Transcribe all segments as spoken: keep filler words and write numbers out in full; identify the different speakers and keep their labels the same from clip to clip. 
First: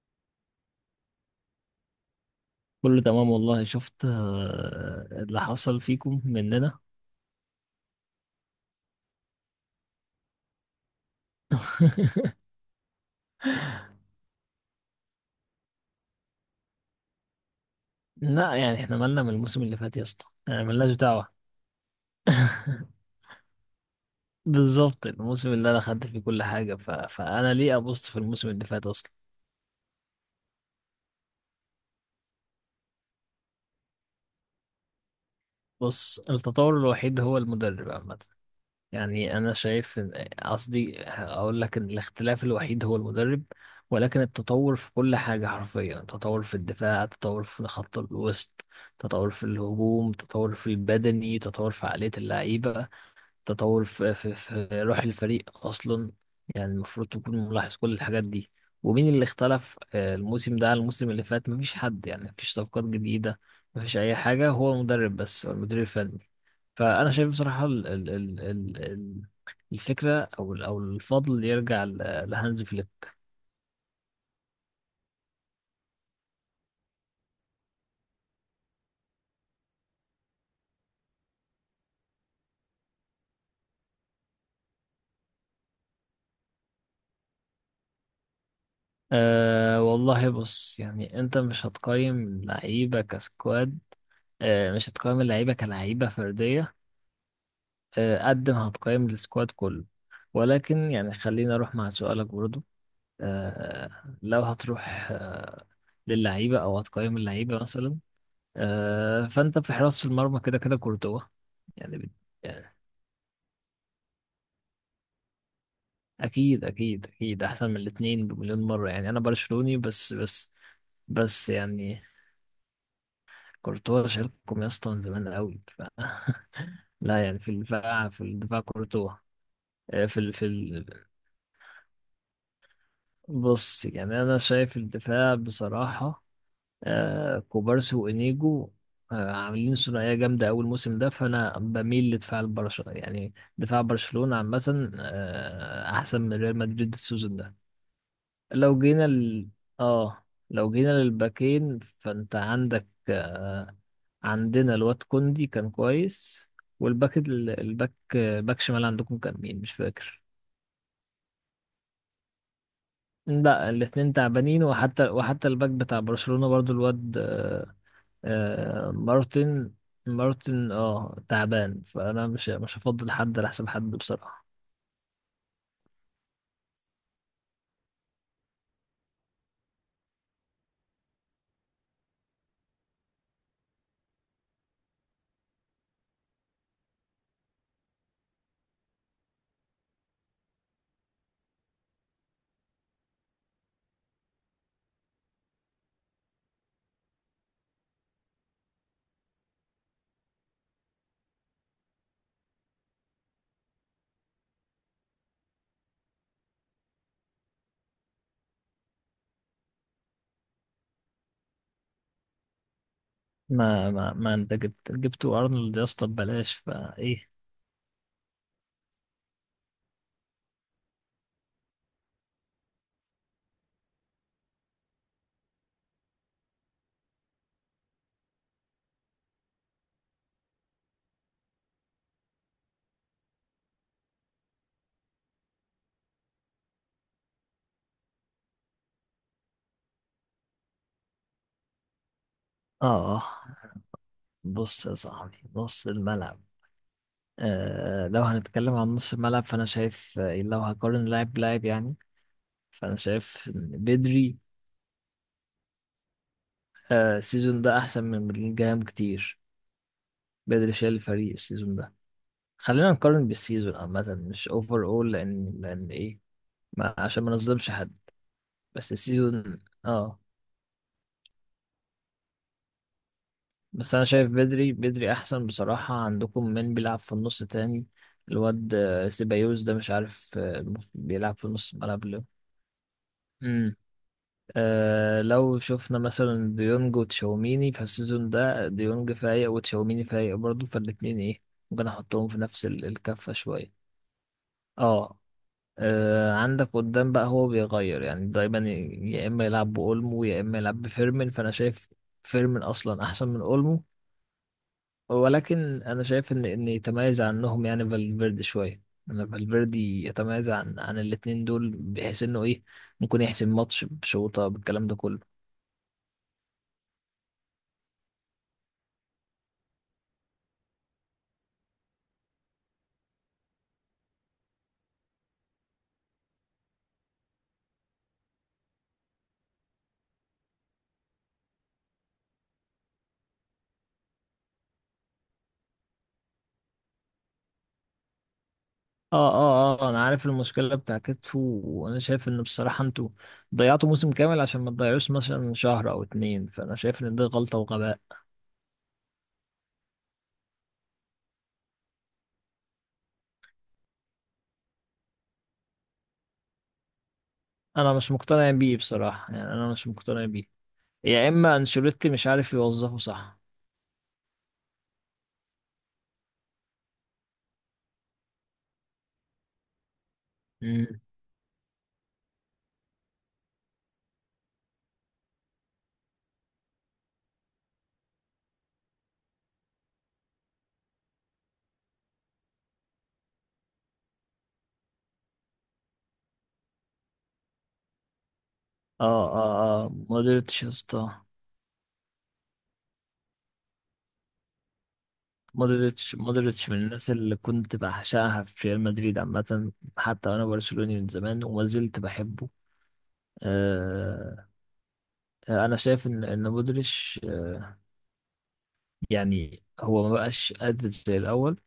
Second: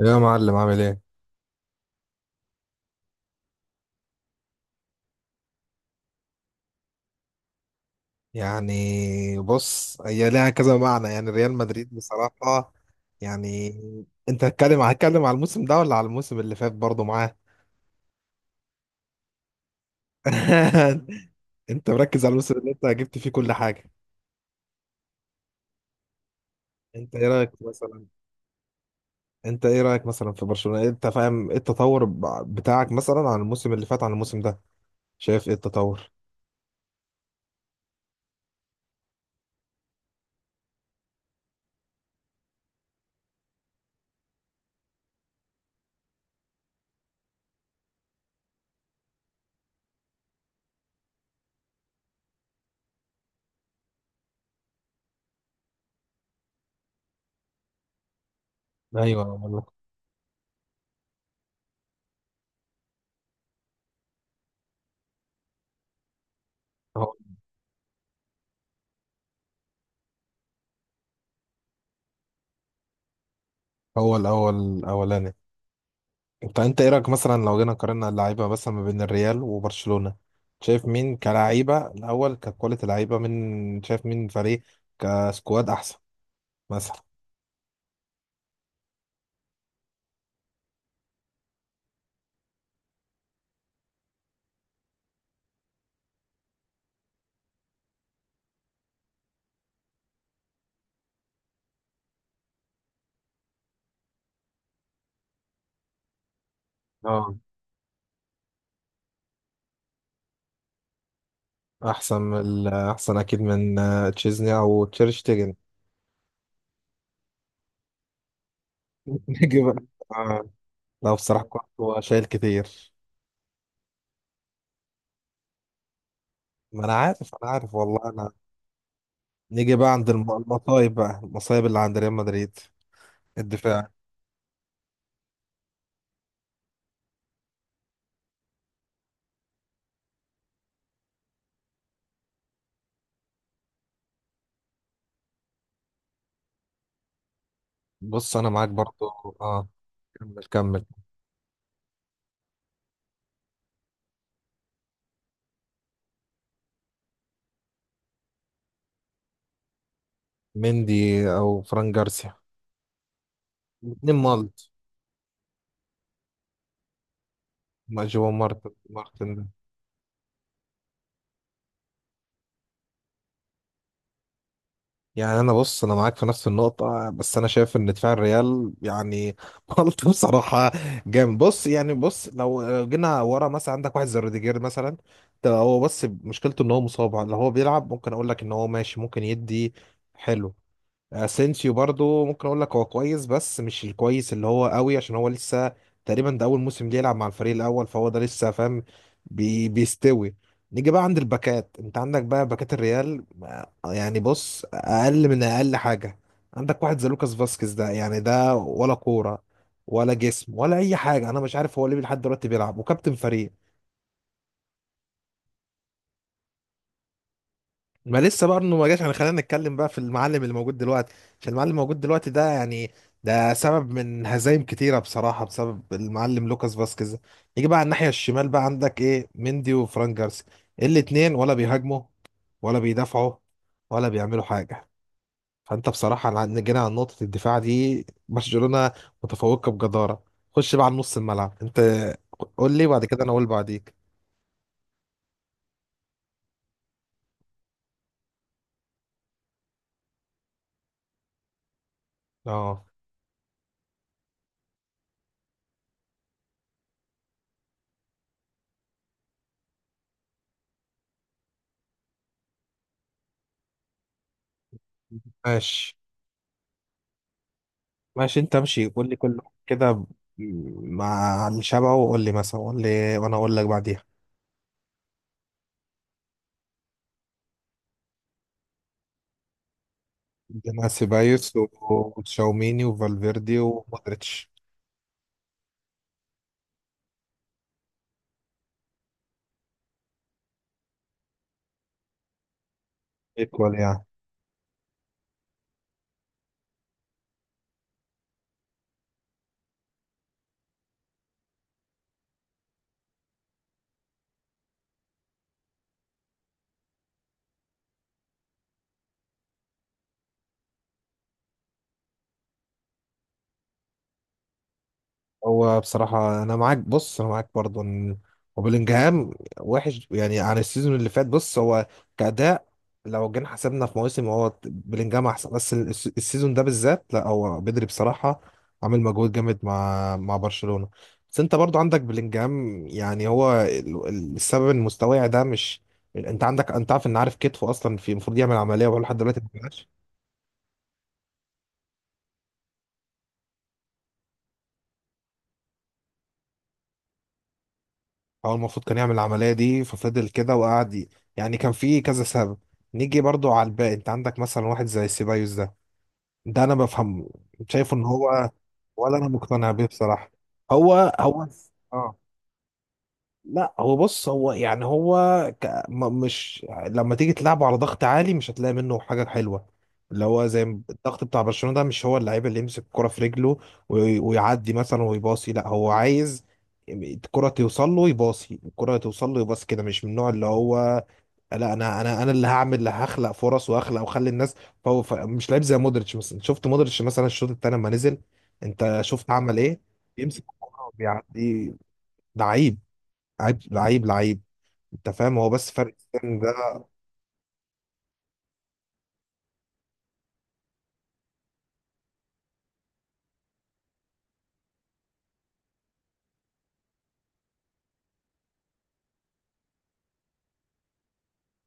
Speaker 1: يا معلم، عامل ايه؟
Speaker 2: كله تمام والله. شفت آه، اللي حصل فيكم مننا.
Speaker 1: يعني بص، هي ليها كذا معنى. يعني ريال مدريد بصراحة يعني. انت هتتكلم هتتكلم على الموسم ده ولا على الموسم اللي فات برضه معاه؟
Speaker 2: لا، يعني احنا مالنا من الموسم اللي فات يا اسطى، يعني مالناش دعوة.
Speaker 1: انت مركز على الموسم اللي انت جبت فيه كل حاجة.
Speaker 2: بالظبط، الموسم اللي انا خدت فيه كل حاجة، ف...
Speaker 1: انت ايه رأيك
Speaker 2: فانا ليه
Speaker 1: مثلا؟
Speaker 2: ابص في الموسم اللي فات اصلا؟
Speaker 1: انت ايه رأيك مثلا في برشلونة؟ انت فاهم ايه التطور ب- بتاعك مثلا عن الموسم اللي فات عن الموسم ده؟ شايف ايه التطور؟
Speaker 2: بص، التطور الوحيد هو المدرب عامة، يعني انا شايف إن- قصدي اقول لك ان الاختلاف الوحيد هو المدرب، ولكن التطور في كل حاجة. حرفيا تطور في الدفاع، تطور في خط الوسط، تطور في الهجوم، تطور في البدني، تطور في عقلية اللعيبة، تطور في, في, في روح الفريق اصلا. يعني المفروض تكون ملاحظ كل الحاجات دي. ومين
Speaker 1: ايوه
Speaker 2: اللي
Speaker 1: والله.
Speaker 2: اختلف آه، الموسم ده عن الموسم اللي فات؟ مفيش حد، يعني مفيش صفقات جديدة، مفيش اي حاجة، هو المدرب بس، هو المدير الفني. فانا
Speaker 1: هو
Speaker 2: شايف بصراحه ال ال ال ال ال- الفكره او ال- او الفضل يرجع ل- لهانز فليك.
Speaker 1: هو الاول الاولاني. طب انت ايه رايك مثلا لو جينا قارنا اللعيبه مثلا ما بين الريال وبرشلونه؟ شايف مين كلعيبه الاول ككواليتي لعيبه، من شايف مين فريق كسكواد احسن مثلا؟
Speaker 2: أه والله، بص، يعني انت مش هتقيم لعيبه كسكواد، أه مش هتقيم اللعيبه كلعيبه فرديه، أه قد ما هتقيم السكواد كله. ولكن يعني خليني اروح مع سؤالك برضو. أه لو هتروح أه للعيبه او هتقيم
Speaker 1: اه،
Speaker 2: اللعيبه مثلا، أه فانت في حراسه المرمى كده كده كورتوا، يعني.
Speaker 1: احسن من ال- احسن اكيد من آه، تشيزني او تشيرشتيجن.
Speaker 2: اكيد اكيد اكيد احسن من الاثنين بمليون مره، يعني انا
Speaker 1: نيجي بقى.
Speaker 2: برشلوني، بس
Speaker 1: آه،
Speaker 2: بس
Speaker 1: لا بصراحه
Speaker 2: بس
Speaker 1: كنت
Speaker 2: يعني
Speaker 1: شايل كتير.
Speaker 2: كورتوا شارككم يا اسطى من زمان قوي ف...
Speaker 1: ما انا
Speaker 2: لا،
Speaker 1: عارف،
Speaker 2: يعني
Speaker 1: انا
Speaker 2: في
Speaker 1: عارف والله
Speaker 2: الدفاع في
Speaker 1: انا.
Speaker 2: الدفاع كورتوا.
Speaker 1: نيجي بقى
Speaker 2: آه،
Speaker 1: عند
Speaker 2: في
Speaker 1: الم-
Speaker 2: ال... في ال...
Speaker 1: المصايب بقى، المصايب اللي عند ريال مدريد.
Speaker 2: بص،
Speaker 1: الدفاع.
Speaker 2: يعني انا شايف الدفاع بصراحه آه، كوبارسي وانيجو آه، عاملين ثنائيه جامده اول موسم ده، فانا بميل لدفاع البرشا، يعني دفاع برشلونه عامه آه، احسن من ريال مدريد السيزون ده.
Speaker 1: بص انا معاك
Speaker 2: لو جينا
Speaker 1: برضو.
Speaker 2: ال...
Speaker 1: اه،
Speaker 2: اه،
Speaker 1: كمل
Speaker 2: لو
Speaker 1: كمل.
Speaker 2: جينا للباكين فانت عندك آه عندنا الواد كوندي كان كويس. والباك ال- الباك باك شمال عندكم كان مين؟ مش فاكر.
Speaker 1: مندي او فران جارسيا.
Speaker 2: لا، الاتنين
Speaker 1: الاتنين
Speaker 2: تعبانين،
Speaker 1: مالت.
Speaker 2: وحتى وحتى الباك بتاع برشلونة برضو الواد آه،
Speaker 1: ما جوا مارتن،
Speaker 2: آه
Speaker 1: مارتن ده.
Speaker 2: مارتن. مارتن اه تعبان، فانا مش مش هفضل حد على حساب حد بصراحة.
Speaker 1: يعني انا، بص انا معاك في نفس النقطة، بس انا شايف ان دفاع الريال يعني مالت بصراحة جامد. بص يعني، بص لو لو جينا ورا مثلا عندك واحد زي روديجير مثلا، ده هو بس مشكلته ان هو مصاب. لو هو بيلعب ممكن اقول لك ان هو ماشي، ممكن يدي حلو. اسينسيو برضو ممكن اقول لك هو كويس، بس مش الكويس اللي هو قوي عشان هو لسه تقريبا ده اول موسم ليه يلعب مع الفريق الاول، فهو ده لسه فاهم. بي بيستوي. نيجي بقى عند الباكات. انت عندك بقى باكات الريال آه، يعني بص، اقل من اقل حاجه عندك واحد زي لوكاس فاسكيز ده، يعني ده ولا كوره ولا جسم ولا اي حاجه. انا مش عارف هو ليه لحد دلوقتي بيلعب وكابتن فريق.
Speaker 2: ما ما ما انت جبت جبتوا ارنولد يا اسطى ببلاش فايه.
Speaker 1: ما لسه بقى انه ما جاش، يعني خلينا نتكلم بقى في المعلم اللي موجود دلوقتي، عشان المعلم الموجود دلوقتي ده يعني ده سبب من هزايم كتيره بصراحه، بسبب المعلم لوكاس فاسكيز. يجي بقى على الناحيه الشمال، بقى عندك ايه مندي وفران جارسيا، الاتنين ولا بيهاجموا ولا بيدافعوا ولا بيعملوا حاجه. فانت بصراحه لع- جينا على نقطه الدفاع دي، برشلونه متفوقه بجداره. خش بقى على نص الملعب انت، قول لي بعد
Speaker 2: اه،
Speaker 1: كده انا اقول بعديك.
Speaker 2: بص يا صاحبي، نص الملعب. آه، لو هنتكلم عن نص الملعب فأنا شايف، آه، لو هقارن لاعب بلاعب يعني،
Speaker 1: اه،
Speaker 2: فأنا شايف إن بدري آه، السيزون ده أحسن من بلينجهام كتير. بدري شايل الفريق السيزون ده. خلينا نقارن بالسيزون عامة، مش أوفر أول، لأن لأن
Speaker 1: ماشي.
Speaker 2: إيه، ما عشان ما نظلمش حد.
Speaker 1: ماشي انت امشي
Speaker 2: بس
Speaker 1: قول لي كله
Speaker 2: السيزون،
Speaker 1: كده ب-
Speaker 2: آه،
Speaker 1: مع الشبع، وقول لي مثلا، قول لي وانا اقول لك
Speaker 2: بس
Speaker 1: بعديها.
Speaker 2: أنا شايف بدري، بدري أحسن بصراحة عندكم من بيلعب في النص تاني. الواد آه، سيبايوس ده مش عارف آه،
Speaker 1: عندنا
Speaker 2: بيلعب في
Speaker 1: سيبايوس و-
Speaker 2: نص الملعب ليه.
Speaker 1: وتشاوميني وفالفيردي ومودريتش.
Speaker 2: آه لو شفنا مثلا ديونج وتشاوميني فالسيزون ده، ديونج فايق وتشاوميني فايق برضه، فالاتنين ايه، ممكن احطهم في نفس ال- الكفة
Speaker 1: ايكوال
Speaker 2: شوية.
Speaker 1: يعني.
Speaker 2: اه، آه، عندك قدام بقى، هو بيغير يعني دايما، ي- يا اما يلعب بأولمو يا اما يلعب بفيرمين. فانا شايف فيرمين اصلا احسن من أولمو، ولكن انا شايف ان ان يتميز عنهم يعني فالفيردي شوية. انا فالفيردي يتميز عن عن الاتنين دول، بحيث انه ايه، ممكن يحسم ماتش بشوطة بالكلام ده كله.
Speaker 1: هو بصراحة أنا معاك، بص أنا معاك برضه إن وبلينجهام وحش يعني عن السيزون اللي فات. بص هو كأداء لو جينا حسبنا في مواسم هو بلينجهام أحسن، بس الس- السيزون ده بالذات لا، هو بدري بصراحة عامل مجهود جامد مع مع برشلونة. بس أنت برضه عندك بلينجهام، يعني هو ال- ال- السبب إن مستواه ده مش، أنت عندك، أنت عارف إن، عارف كتفه أصلا في المفروض يعمل عملية وهو لحد
Speaker 2: اه
Speaker 1: دلوقتي ما.
Speaker 2: اه اه، انا عارف المشكله بتاع كتفه، وانا شايف ان بصراحه انتوا ضيعتوا موسم كامل عشان ما تضيعوش مثلا شهر او اتنين، فانا شايف ان دي غلطه وغباء.
Speaker 1: هو المفروض كان يعمل العملية دي، ففضل كده وقعد ي- يعني كان في كذا سبب. نيجي برضو على الباقي، انت عندك مثلا واحد زي سيبايوس ده، ده انا بفهمه،
Speaker 2: انا
Speaker 1: شايفه ان
Speaker 2: مش
Speaker 1: هو،
Speaker 2: مقتنع بيه
Speaker 1: ولا انا
Speaker 2: بصراحه، يعني
Speaker 1: مقتنع
Speaker 2: انا
Speaker 1: بيه
Speaker 2: مش مقتنع
Speaker 1: بصراحة.
Speaker 2: بيه،
Speaker 1: هو
Speaker 2: يا
Speaker 1: هو،
Speaker 2: اما انشيلوتي
Speaker 1: اه،
Speaker 2: مش عارف يوظفه صح.
Speaker 1: لا هو بص، هو يعني هو ك... م- مش لما تيجي تلعبه على ضغط عالي مش هتلاقي منه حاجة حلوة. اللي هو زي ما-
Speaker 2: امم
Speaker 1: الضغط بتاع برشلونة ده، مش هو اللعيب اللي يمسك الكرة في رجله وي... ويعدي مثلا ويباصي. لا هو عايز الكرة توصل له يباصي، الكرة توصل له يباصي كده. مش من النوع اللي هو، لا انا انا انا اللي هعمل، اللي هخلق فرص واخلق واخلي الناس. فهو ف... مش لعيب زي مودريتش مثلا. شفت مودريتش مثلا الشوط التاني لما نزل، انت
Speaker 2: اه
Speaker 1: شفت
Speaker 2: اه
Speaker 1: عمل ايه؟
Speaker 2: اه،
Speaker 1: بيمسك
Speaker 2: مودريتش يا
Speaker 1: الكرة
Speaker 2: اسطى.
Speaker 1: وبيعدي. لعيب لعيب لعيب لعيب. انت فاهم؟ هو بس فرق
Speaker 2: مودريتش
Speaker 1: السن
Speaker 2: مودريتش من
Speaker 1: ده.
Speaker 2: الناس اللي كنت بعشقها في ريال مدريد عامه، حتى وانا برشلوني من زمان وما زلت بحبه. آه، آه، انا شايف ان ان مودريتش آه، يعني هو ما بقاش قادر زي الأول،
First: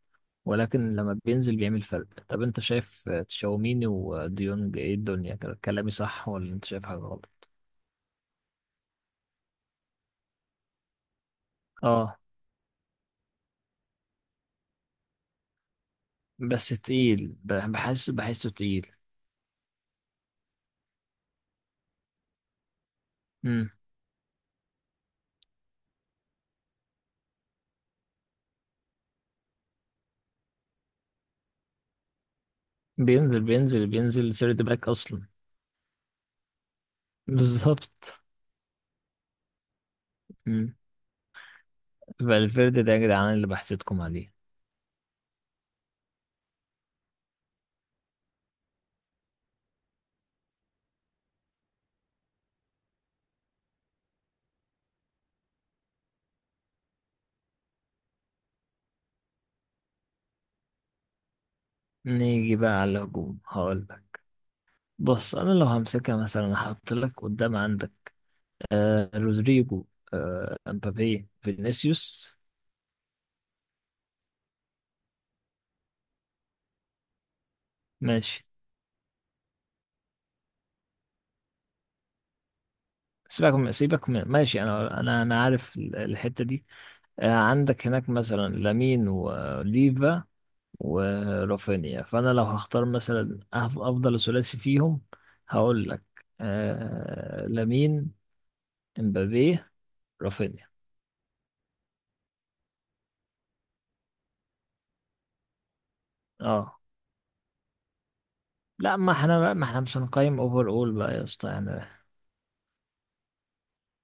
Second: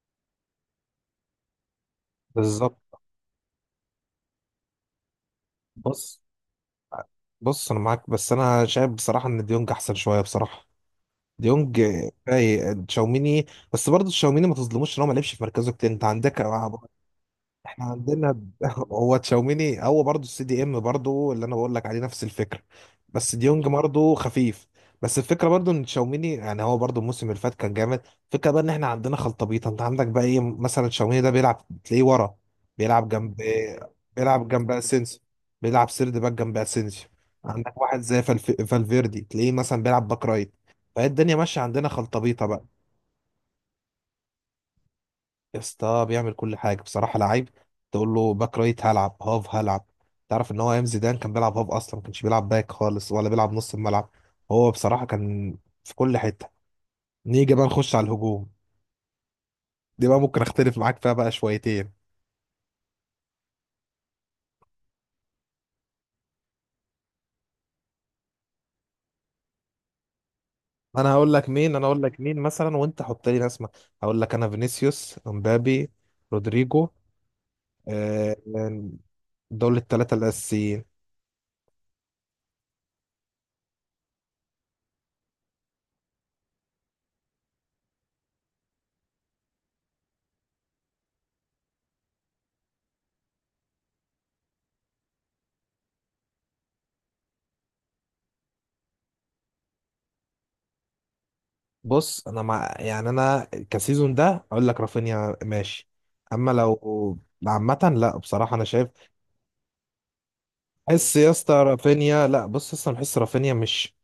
Speaker 2: ولكن لما بينزل بيعمل فرق. طب أنت
Speaker 1: بالظبط.
Speaker 2: شايف تشاوميني وديونج إيه الدنيا كده؟ كلامي
Speaker 1: بص،
Speaker 2: صح ولا أنت شايف حاجة غلط؟
Speaker 1: بص انا معاك بس انا شايف بصراحه ان ديونج احسن شويه بصراحه. ديونج
Speaker 2: آه،
Speaker 1: فايق تشاوميني. بس برضه تشاوميني ما تظلموش ان هو ما لعبش في مركزه كتير. انت عندك
Speaker 2: بس
Speaker 1: آه،
Speaker 2: تقيل، ب-
Speaker 1: احنا
Speaker 2: بحس
Speaker 1: عندنا
Speaker 2: بحسه
Speaker 1: ب-
Speaker 2: تقيل.
Speaker 1: هو تشاوميني، هو برضه السي دي ام، برضه اللي انا بقول لك عليه نفس الفكره. بس ديونج
Speaker 2: مم.
Speaker 1: برضه خفيف. بس الفكره برضه ان تشاوميني، يعني هو برضه الموسم اللي فات كان جامد. الفكره بقى ان احنا عندنا خلطبيطه. انت عندك بقى ايه مثلا، تشاوميني ده بيلعب تلاقيه ورا، بيلعب جنب،
Speaker 2: بينزل بينزل بينزل
Speaker 1: بيلعب
Speaker 2: سيرد
Speaker 1: جنب
Speaker 2: باك
Speaker 1: اسينسيو،
Speaker 2: أصلا.
Speaker 1: بيلعب سيرد باك جنب اسينسيو. عندك واحد
Speaker 2: بالظبط.
Speaker 1: زي فالف... فالفيردي تلاقيه مثلا بيلعب باك رايت.
Speaker 2: مم.
Speaker 1: فهي الدنيا ماشيه، عندنا خلطبيطه بقى.
Speaker 2: فالفيردي ده يا جدعان اللي بحسدكم عليه.
Speaker 1: يا اسطى بيعمل كل حاجه بصراحه، لعيب. تقول له باك رايت هلعب، هاف هلعب. تعرف ان هو ايام زيدان كان بيلعب هاف، اصلا ما كانش بيلعب باك خالص ولا بيلعب نص الملعب. هو بصراحه كان في كل حته. نيجي بقى نخش على الهجوم، دي بقى ممكن اختلف معاك فيها بقى شويتين.
Speaker 2: نيجي بقى على الهجوم، هقول لك. بص، أنا لو همسكها مثلا هحط لك قدام عندك آه، رودريجو، آه،
Speaker 1: انا
Speaker 2: امبابي،
Speaker 1: هقول لك مين، انا هقول لك
Speaker 2: فينيسيوس.
Speaker 1: مين مثلا وانت حط لي ناس ما- هقول لك انا: فينيسيوس، امبابي، رودريجو. آه،
Speaker 2: ماشي.
Speaker 1: دول الثلاثه الاساسيين.
Speaker 2: سيبك من سيبك من ماشي، انا انا انا عارف ال- الحته دي. آه، عندك هناك مثلا لامين وليفا ورافينيا، فانا لو هختار مثلا أف- افضل ثلاثي فيهم، هقول لك آه، لامين، امبابي، رافينيا.
Speaker 1: بص انا مع، يعني انا كسيزون ده اقول لك رافينيا ماشي، اما
Speaker 2: اه.
Speaker 1: لو عامة لا بصراحة انا شايف.
Speaker 2: لا، ما احنا بقى، ما احنا مش هنقيم اوفر اول بقى
Speaker 1: حس
Speaker 2: يا
Speaker 1: يا
Speaker 2: اسطى،
Speaker 1: اسطى،
Speaker 2: يعني.
Speaker 1: رافينيا لا، بص اصلا بحس رافينيا مش،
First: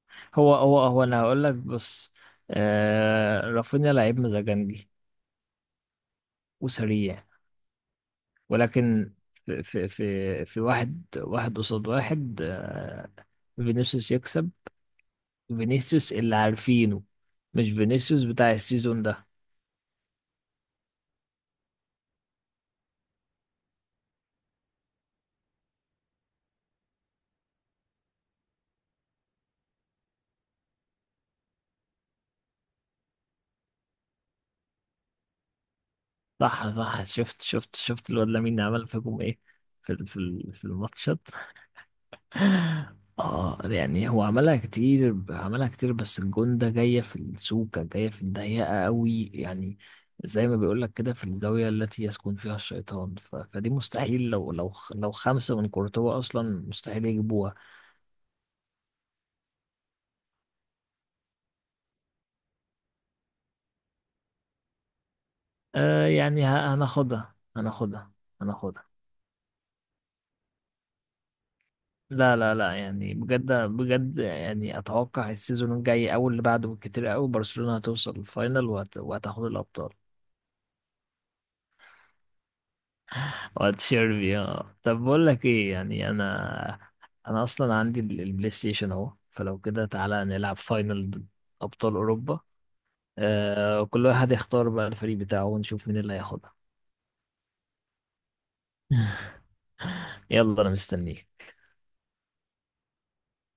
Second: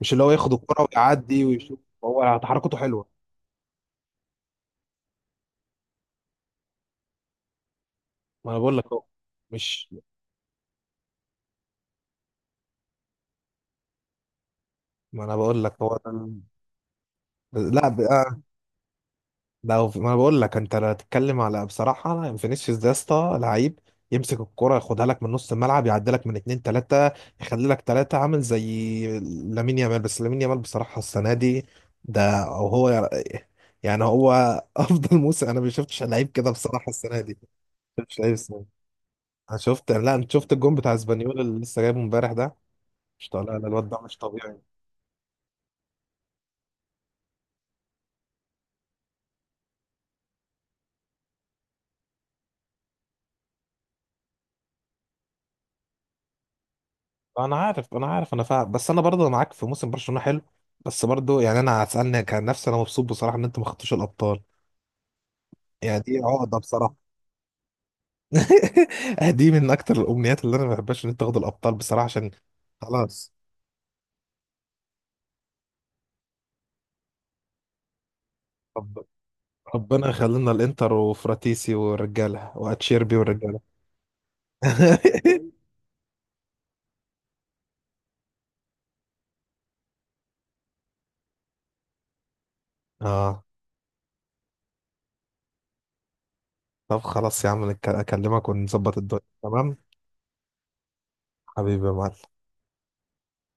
Speaker 1: مش اللي هو ياخد
Speaker 2: هو هو
Speaker 1: الكرة
Speaker 2: هو انا
Speaker 1: ويعدي
Speaker 2: هقول لك،
Speaker 1: ويشوف.
Speaker 2: بص،
Speaker 1: هو تحركته حلوة.
Speaker 2: آه رافينيا لعيب مزاجنجي وسريع،
Speaker 1: ما انا بقول لك هو
Speaker 2: ولكن
Speaker 1: مش،
Speaker 2: في في في واحد واحد قصاد واحد، آه، فينيسيوس يكسب،
Speaker 1: ما انا بقول لك هو
Speaker 2: فينيسيوس
Speaker 1: ده.
Speaker 2: اللي عارفينه، مش
Speaker 1: ال- لا،
Speaker 2: فينيسيوس بتاع السيزون ده.
Speaker 1: لو في- ما انا بقول لك انت لو هتتكلم على بصراحه، فينيسيوس ده يا اسطى لعيب، يمسك الكرة ياخدها لك من نص الملعب، يعدلك من اتنين تلاتة، يخلي لك تلاتة، عامل زي لامين يامال. بس لامين يامال بصراحة السنة دي، ده أو هو يعني هو أفضل موسم. أنا ما شفتش لعيب كده
Speaker 2: صح
Speaker 1: بصراحة
Speaker 2: صح،
Speaker 1: السنة دي.
Speaker 2: شفت شفت
Speaker 1: ما
Speaker 2: شفت
Speaker 1: شفتش
Speaker 2: الواد
Speaker 1: لعيب السنة
Speaker 2: لامين
Speaker 1: دي.
Speaker 2: عمل فيكم ايه
Speaker 1: أنا شفت،
Speaker 2: في ال-
Speaker 1: لا
Speaker 2: في
Speaker 1: أنت
Speaker 2: ال-
Speaker 1: شفت
Speaker 2: في
Speaker 1: الجون بتاع
Speaker 2: الماتش؟
Speaker 1: اسبانيول اللي لسه جايبه امبارح ده، مش طالع.
Speaker 2: اه،
Speaker 1: لا الواد ده
Speaker 2: يعني
Speaker 1: مش
Speaker 2: هو عملها
Speaker 1: طبيعي.
Speaker 2: كتير، عملها كتير، بس الجون ده جاية في السوكة، جاية في الضيقة قوي يعني، زي ما بيقولك كده في الزاوية التي يسكن فيها الشيطان، ف... فدي مستحيل، لو لو لو خمسة من كورتوا أصلا مستحيل يجيبوها.
Speaker 1: انا عارف، انا عارف، انا فاهم. بس انا برضه معاك في موسم برشلونه حلو، بس برضه يعني انا هتسالني، كان نفسي، انا مبسوط بصراحه ان انتوا ما خدتوش الابطال. يعني
Speaker 2: آه
Speaker 1: دي
Speaker 2: يعني
Speaker 1: عقده
Speaker 2: ه-
Speaker 1: بصراحه.
Speaker 2: هناخدها هناخدها هناخدها.
Speaker 1: دي من اكتر الامنيات اللي انا ما بحبهاش، ان انت تاخد الابطال بصراحه عشان.
Speaker 2: لا لا لا، يعني
Speaker 1: خلاص.
Speaker 2: بجد بجد، يعني أتوقع السيزون الجاي أو اللي بعده بالكتير قوي برشلونة هتوصل الفاينل وهت...
Speaker 1: رب-
Speaker 2: وهتاخد الأبطال.
Speaker 1: ربنا يخلينا الانتر وفراتيسي والرجاله واتشيربي والرجاله.
Speaker 2: واتشير بيها، طب بقول لك ايه، يعني انا انا اصلا عندي ال- البلاي ستيشن اهو، فلو كده تعالى نلعب فاينل ضد ابطال اوروبا.
Speaker 1: اه.
Speaker 2: آه، كل واحد يختار بقى الفريق بتاعه ونشوف مين اللي هياخدها.
Speaker 1: طب خلاص يا عم، نك- اكلمك ونظبط الدنيا تمام.
Speaker 2: يلا، انا مستنيك.
Speaker 1: حبيبي يا معلم.